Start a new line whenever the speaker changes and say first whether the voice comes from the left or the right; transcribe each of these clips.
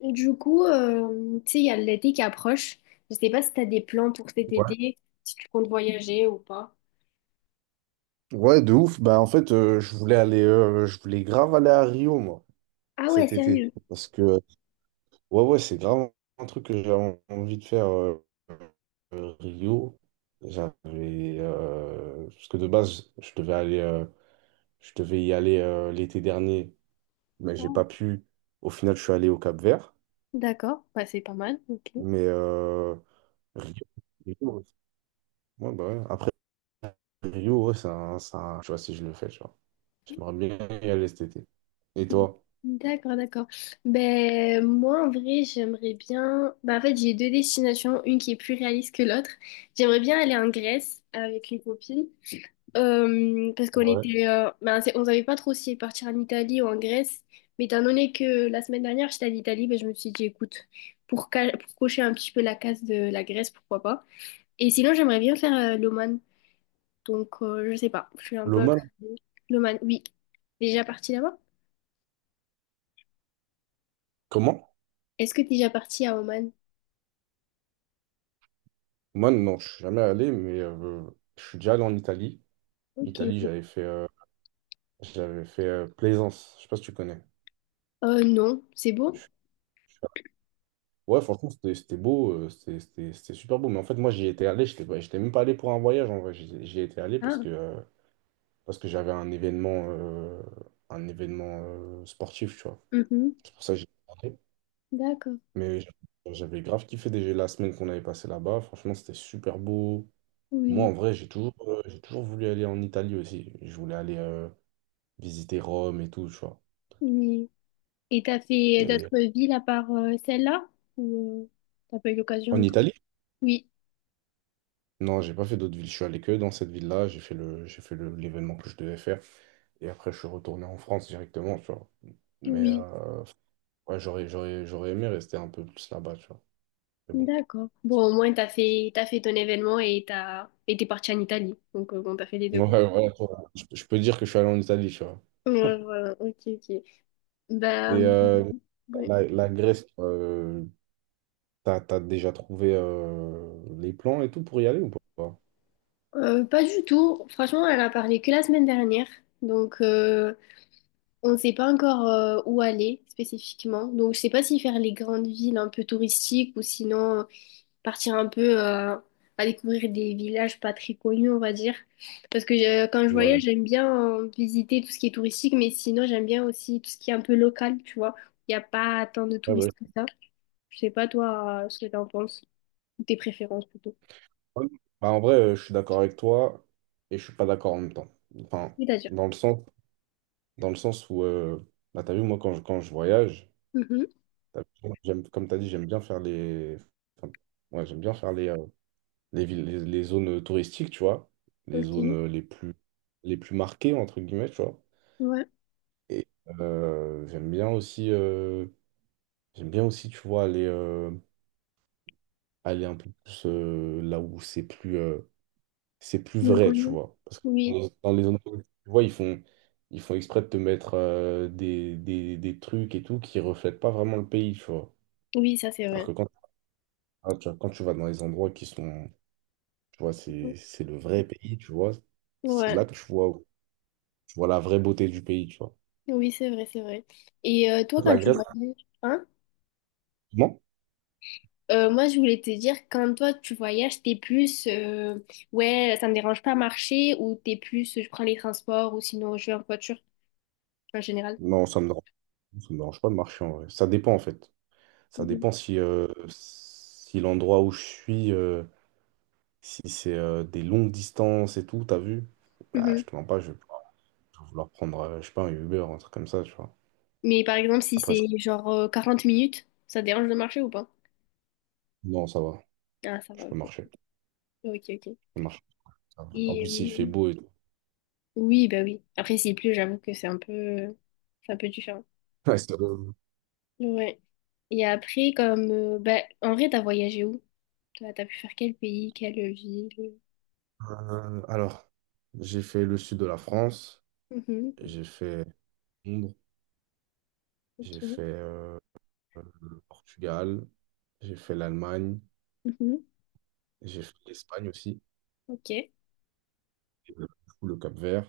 left: Et du coup, tu sais, il y a l'été qui approche. Je sais pas si tu as des plans pour cet
right: Ouais.
left: été, si tu comptes voyager ou pas.
right: Ouais, de ouf. Bah, en fait, je voulais grave aller à Rio, moi,
left: Ah ouais,
right: cet été.
left: sérieux.
right: Parce que, ouais, ouais, c'est grave un truc que j'avais envie de faire Rio. Parce que de base, je devais y aller l'été dernier, mais
left: Ah,
right: j'ai
left: ouais.
right: pas pu. Au final, je suis allé au Cap-Vert.
left: D'accord, bah, c'est pas mal, ok.
right: Mais Rio, Rio, ouais. Ouais, bah ouais. Après, Rio, ouais, je sais pas si je le fais, tu vois. J'aimerais bien y aller cet été. Et toi?
left: D'accord, d'accord. Ben, moi, en vrai, j'aimerais bien... Ben, en fait, j'ai deux destinations, une qui est plus réaliste que l'autre. J'aimerais bien aller en Grèce avec une copine. Parce qu'on était, ben, on savait pas trop si partir en Italie ou en Grèce, mais étant donné que la semaine dernière j'étais en Italie, ben, je me suis dit écoute, pour cocher un petit peu la case de la Grèce, pourquoi pas. Et sinon j'aimerais bien faire l'Oman, donc je sais pas, je suis un peu
right: L'Oman,
left: l'Oman, oui. Déjà parti là-bas?
right: comment?
left: Est-ce que t'es déjà parti à Oman?
right: Oman, non, je suis jamais allé, mais je suis déjà allé en Italie.
left: Ok.
right: Italie, j'avais fait Plaisance. Je sais pas si tu connais.
left: Non, c'est beau.
right: Je suis allé- Ouais, franchement, c'était beau, c'était super beau. Mais en fait, moi, j'y étais allé, j'étais même pas allé pour un voyage en vrai. J'y étais allé parce
left: Ah,
right: que, euh, parce que j'avais un événement sportif, tu vois.
left: mhm.
right: C'est pour ça que j'y étais allé.
left: D'accord.
right: Mais j'avais grave kiffé déjà la semaine qu'on avait passée là-bas. Franchement, c'était super beau. Moi,
left: Oui,
right: en vrai, j'ai toujours voulu aller en Italie aussi. Je voulais aller visiter Rome et tout, tu vois.
left: oui. Et t'as fait
right: Et
left: d'autres villes à part celle-là? Ou t'as pas eu
right: en
left: l'occasion?
right: Italie?
left: Oui,
right: Non, j'ai pas fait d'autres villes. Je suis allé que dans cette ville-là. J'ai fait l'événement que je devais faire. Et après, je suis retourné en France directement, tu vois. Mais
left: oui,
right: ouais, j'aurais aimé rester un peu plus là-bas, tu vois. Mais bon.
left: d'accord. Bon, au moins, t'as fait ton événement et et t'es parti en Italie. Donc, bon, t'as fait les deux, quoi.
right: Ouais, voilà, je peux dire que je suis allé en Italie, tu vois.
left: Ouais, voilà, ok, ok.
right: Et
left: Ben, ouais.
right: la Grèce, t'as déjà trouvé les plans et tout pour y aller ou pas?
left: Pas du tout. Franchement, elle a parlé que la semaine dernière. Donc, on ne sait pas encore où aller spécifiquement. Donc, je sais pas si faire les grandes villes un peu touristiques ou sinon partir un peu à découvrir des villages pas très connus, on va dire. Parce que quand je
right: Ouais.
left: voyage, j'aime bien visiter tout ce qui est touristique, mais sinon, j'aime bien aussi tout ce qui est un peu local, tu vois. Il n'y a pas tant de
right: Ouais, bah,
left: touristes que ça. Je sais pas, toi, ce que t'en penses, ou tes préférences plutôt.
right: ouais. Bah, en vrai, je suis d'accord avec toi et je suis pas d'accord en même temps. Enfin,
left: C'est-à-dire.
right: dans le sens, dans le sens où, bah, t'as vu, moi, quand je voyage,
left: Mhm.
right: t'as vu, j'aime, comme t'as dit, j'aime bien faire les, enfin, ouais, j'aime bien faire les villes, les zones touristiques, tu vois, les zones
left: Ok.
right: les plus marquées, entre guillemets, tu vois.
left: Ouais.
right: Et euh, j'aime bien aussi, euh, j'aime bien aussi, tu vois, aller un peu plus là où c'est plus
left: Donc, on
right: vrai, tu
left: y-
right: vois. Parce que dans
left: Oui,
right: les dans les entreprises, tu vois, ils font exprès de te mettre des trucs et tout qui reflètent pas vraiment le pays, tu vois.
left: oui, ça c'est
right: Alors
left: vrai.
right: que ah, tu vois, quand tu vas dans les endroits qui sont, tu vois,
left: Mhm.
right: c'est le vrai pays, tu vois, c'est là
left: Ouais.
right: que tu vois la vraie beauté du pays, tu vois.
left: Oui, c'est vrai, c'est vrai. Et toi, quand
right: La
left: tu
right: Grèce,
left: voyages, hein?
right: non,
left: Moi, je voulais te dire, quand toi tu voyages, t'es plus ouais, ça me dérange pas marcher ou t'es plus je prends les transports ou sinon je vais en voiture en général.
right: non, ça me dérange pas de marcher en vrai. Ça dépend, en fait. Ça
left: Mhm.
right: dépend si l'endroit où je suis, si c'est des longues distances et tout, t'as vu? Bah, je
left: Mhm.
right: te mens pas. Je Faut vouloir prendre, je sais pas, un Uber, un truc comme ça, tu vois.
left: Mais par exemple, si
right: Après,
left: c'est genre 40 minutes, ça te dérange de marcher ou pas?
right: non, ça va.
left: Ah, ça va,
right: Je peux
left: ok.
right: marcher. Je
left: Ok, ok.
right: peux marcher. Ça va. En
left: Et,
right: plus, il fait beau et tout.
left: oui, bah oui. Après, s'il pleut, j'avoue que c'est un peu différent.
right: Ouais,
left: Ouais. Et après, comme bah, en vrai, t'as voyagé où? T'as pu faire quel pays, quelle ville?
right: alors, j'ai fait le sud de la France,
left: Mhm.
right: j'ai fait Londres, j'ai
left: Ok.
right: fait le Portugal, j'ai fait l'Allemagne,
left: Mhm.
right: j'ai fait l'Espagne aussi,
left: Ok.
right: et, du coup, le Cap-Vert,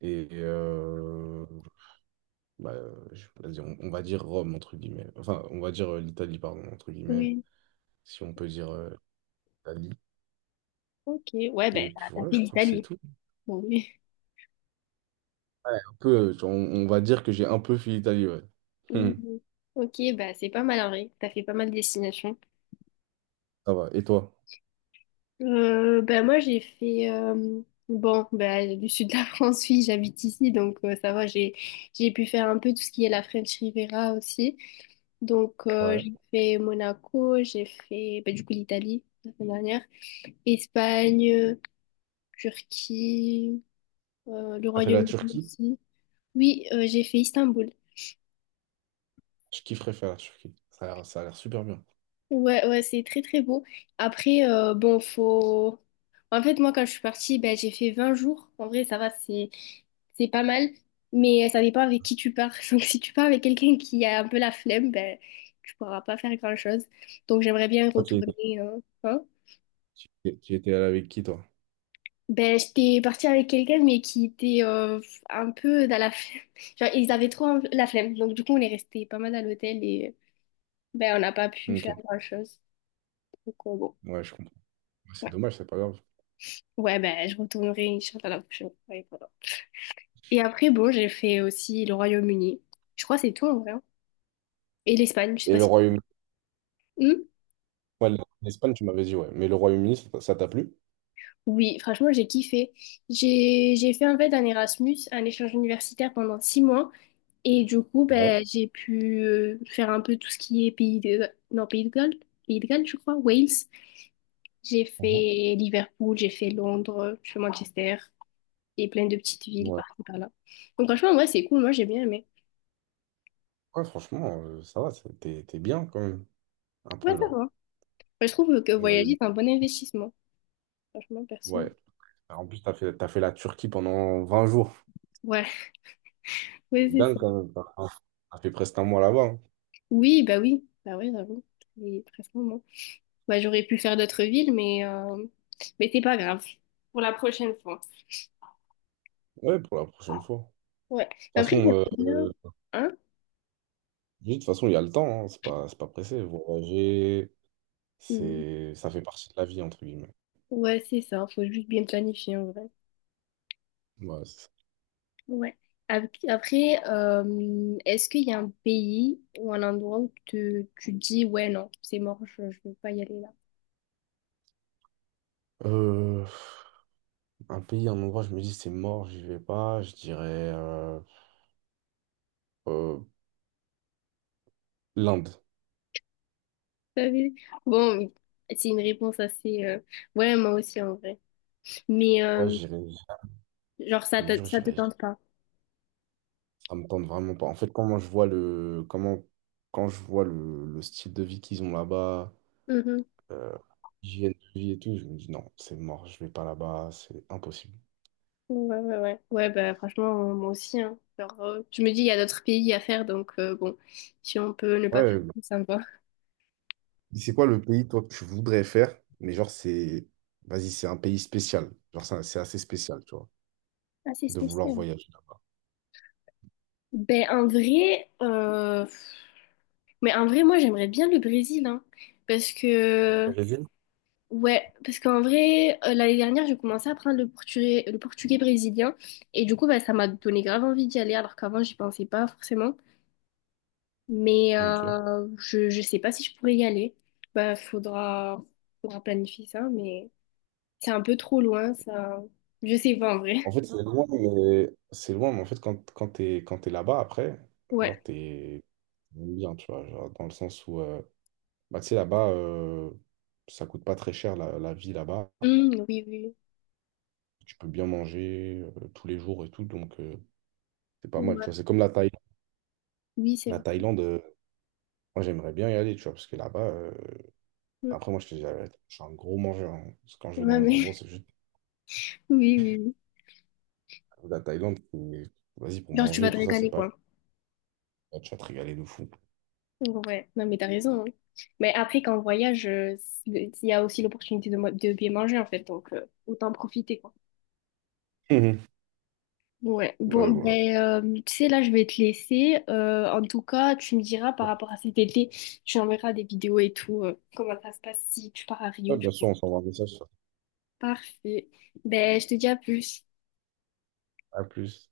right: et bah, vas-y, on va dire Rome, entre guillemets. Enfin, on va dire l'Italie, pardon, entre guillemets,
left: Oui,
right: si on peut dire l'Italie.
left: ok. Ouais,
right: Et
left: ben,
right: puis
left: t'as
right: voilà,
left: fait
right: je crois que c'est
left: l'Italie.
right: tout.
left: Bon, oui.
right: Ouais, un peu, on va dire que j'ai un peu fui l'Italie, ouais. Hum,
left: Mhm. Ok, bah c'est pas mal en vrai. T'as fait pas mal de destinations.
right: ça va. Et toi?
left: Euh, ben, moi, j'ai fait... euh, Bon, ben, du sud de la France, oui, j'habite ici, donc ça va, j'ai pu faire un peu tout ce qui est la French Riviera aussi. Donc,
right: Ouais.
left: j'ai fait Monaco, j'ai fait ben, du coup l'Italie la semaine dernière, Espagne, Turquie, le
right: T'as fait la
left: Royaume-Uni
right: Turquie?
left: aussi. Oui, j'ai fait Istanbul.
right: Je kifferais faire la Turquie. Ça a l'air super bien.
left: Ouais, ouais, c'est très très beau. Après, bon, faut. En fait, moi, quand je suis partie, ben, j'ai fait 20 jours. En vrai, ça va, c'est pas mal. Mais ça dépend avec qui tu pars. Donc, si tu pars avec quelqu'un qui a un peu la flemme, ben, tu pourras pas faire grand-chose. Donc, j'aimerais bien
right: Toi, tu
left: retourner.
right: étais,
left: Hein.
right: tu étais allé avec qui, toi?
left: Ben, j'étais partie avec quelqu'un, mais qui était un peu dans la flemme. Genre, ils avaient trop la flemme. Donc, du coup, on est resté pas mal à l'hôtel et ben, on n'a pas pu
right: Ok.
left: faire grand-chose. Donc, bon.
right: Ouais, je comprends. Ouais, c'est dommage, c'est pas grave.
left: Ouais, ben, je retournerai, Inch'Allah, la prochaine fois. Et voilà. Et après, bon, j'ai fait aussi le Royaume-Uni. Je crois que c'est tout, en vrai. Hein. Et l'Espagne, je sais
right: Et
left: pas
right: le
left: si...
right: Royaume-Uni?
left: Hmm.
right: Ouais, l'Espagne, tu m'avais dit, ouais. Mais le Royaume-Uni, ça t'a plu?
left: Oui, franchement, j'ai kiffé. J'ai fait, en fait, un Erasmus, un échange universitaire pendant 6 mois. Et du coup,
right: Ouais.
left: ben, j'ai pu faire un peu tout ce qui est pays de... Non, pays de Galles. Pays de Galles, je crois. Wales. J'ai
right: Mhm.
left: fait Liverpool, j'ai fait Londres, j'ai fait Manchester. Et plein de petites villes
right: Ouais.
left: par là. Donc, franchement, ouais, c'est cool. Moi, j'ai bien aimé.
right: Ouais, franchement, ça va. T'es bien, quand même. Un
left: Ouais,
right: peu,
left: ça va.
right: là.
left: Moi, je trouve que voyager,
right: Ouais.
left: c'est un bon investissement. Franchement, perso.
right: Ouais. En plus, t'as fait la Turquie pendant 20 jours.
left: Ouais, ouais, c'est
right: Dingue, quand
left: ça.
right: même. T'as fait presque un mois là-bas. Hein.
left: Oui, bah oui. Bah oui, j'avoue. C'est très moment. Bah, j'aurais pu faire d'autres villes, mais c'est pas grave. Pour la prochaine fois.
right: Ouais, pour la prochaine fois.
left: Ouais.
right: toute
left: Après, j'aimerais
right: façon,
left: bien.
right: euh,
left: Hein?
right: de toute façon, il y a le temps, hein. C'est pas pressé. Voyager,
left: Mm.
right: ça fait partie de la vie, entre guillemets.
left: Ouais, c'est ça. Faut juste bien planifier, en vrai.
right: Ouais, c'est ça.
left: Ouais. Après, est-ce qu'il y a un pays ou un endroit où tu dis, ouais, non, c'est mort, je veux pas y aller là?
right: Euh, un pays, un endroit, je me dis c'est mort, j'y vais pas. Je dirais euh, l'Inde.
left: Salut. Bon, c'est une réponse assez... ouais, moi aussi en vrai. Mais
right: Ouais, j'irai, je
left: genre,
right: te jure,
left: ça te
right: j'irai.
left: tente pas.
right: Ça me tente vraiment pas. En fait, comment je vois le, comment, quand je vois le style de vie qu'ils ont là-bas,
left: Mhm.
right: euh, l'hygiène de vie et tout, je me dis non, c'est mort, je vais pas là-bas, c'est impossible.
left: Ouais, ouais, ouais. Ouais, bah franchement, moi aussi. Hein. Genre, je me dis, il y a d'autres pays à faire, donc bon, si on peut ne pas faire
right: Ouais,
left: tout, ça me va.
right: c'est quoi le pays, toi, que tu voudrais faire? Mais genre, vas-y, c'est un pays spécial. Genre, c'est assez spécial, tu vois,
left: Assez
right: de vouloir
left: spécial.
right: voyager là-bas.
left: Ben, en vrai, moi, j'aimerais bien le Brésil, hein, parce que ouais, parce qu'en vrai, l'année dernière, j'ai commencé à apprendre le portugais brésilien et du coup, bah, ça m'a donné grave envie d'y aller alors qu'avant, j'y pensais pas forcément. Mais
right: Ok.
left: je sais pas si je pourrais y aller. Bah, faudra, faudra planifier ça, mais c'est un peu trop loin, ça. Je sais pas en vrai.
right: En fait, c'est loin, mais en fait, quand t'es là-bas, après,
left: Ouais.
right: genre, t'es bien, tu vois, genre, dans le sens où. Bah, tu sais, là-bas, ça coûte pas très cher, la vie là-bas.
left: Oui, oui.
right: Tu peux bien manger tous les jours et tout, donc c'est pas mal, tu
left: Ouais.
right: vois. C'est comme la Thaïlande.
left: Oui, c'est
right: La
left: vrai.
right: Thaïlande, moi, j'aimerais bien y aller, tu vois, parce que là-bas.
left: Hum,
right: Après, moi, je te dis, la vérité, je suis un gros mangeur. Hein. Parce que quand je vais
left: Ouais,
right: dans les endroits,
left: mais
right: c'est juste
left: oui, oui, oui.
right: la Thaïlande. Vas-y, pour
left: Genre, tu vas
right: manger,
left: te
right: tout ça, c'est
left: régaler,
right: pas...
left: quoi.
right: tu vas te régaler de fou.
left: Ouais, non mais t'as raison. Hein. Mais après, quand on voyage, il y a aussi l'opportunité de, de bien manger en fait, donc autant en profiter quoi.
right: Mhm.
left: Ouais,
right: Ouais,
left: bon,
right: voilà.
left: ben, tu sais, là, je vais te laisser. En tout cas, tu me diras par rapport à cet été, tu enverras des vidéos et tout, comment ça se passe si tu pars à
right: Ouais,
left: Rio, du
right: bien
left: coup.
right: sûr, on s'envoie un message.
left: Parfait. Ben, je te dis à plus.
right: À plus.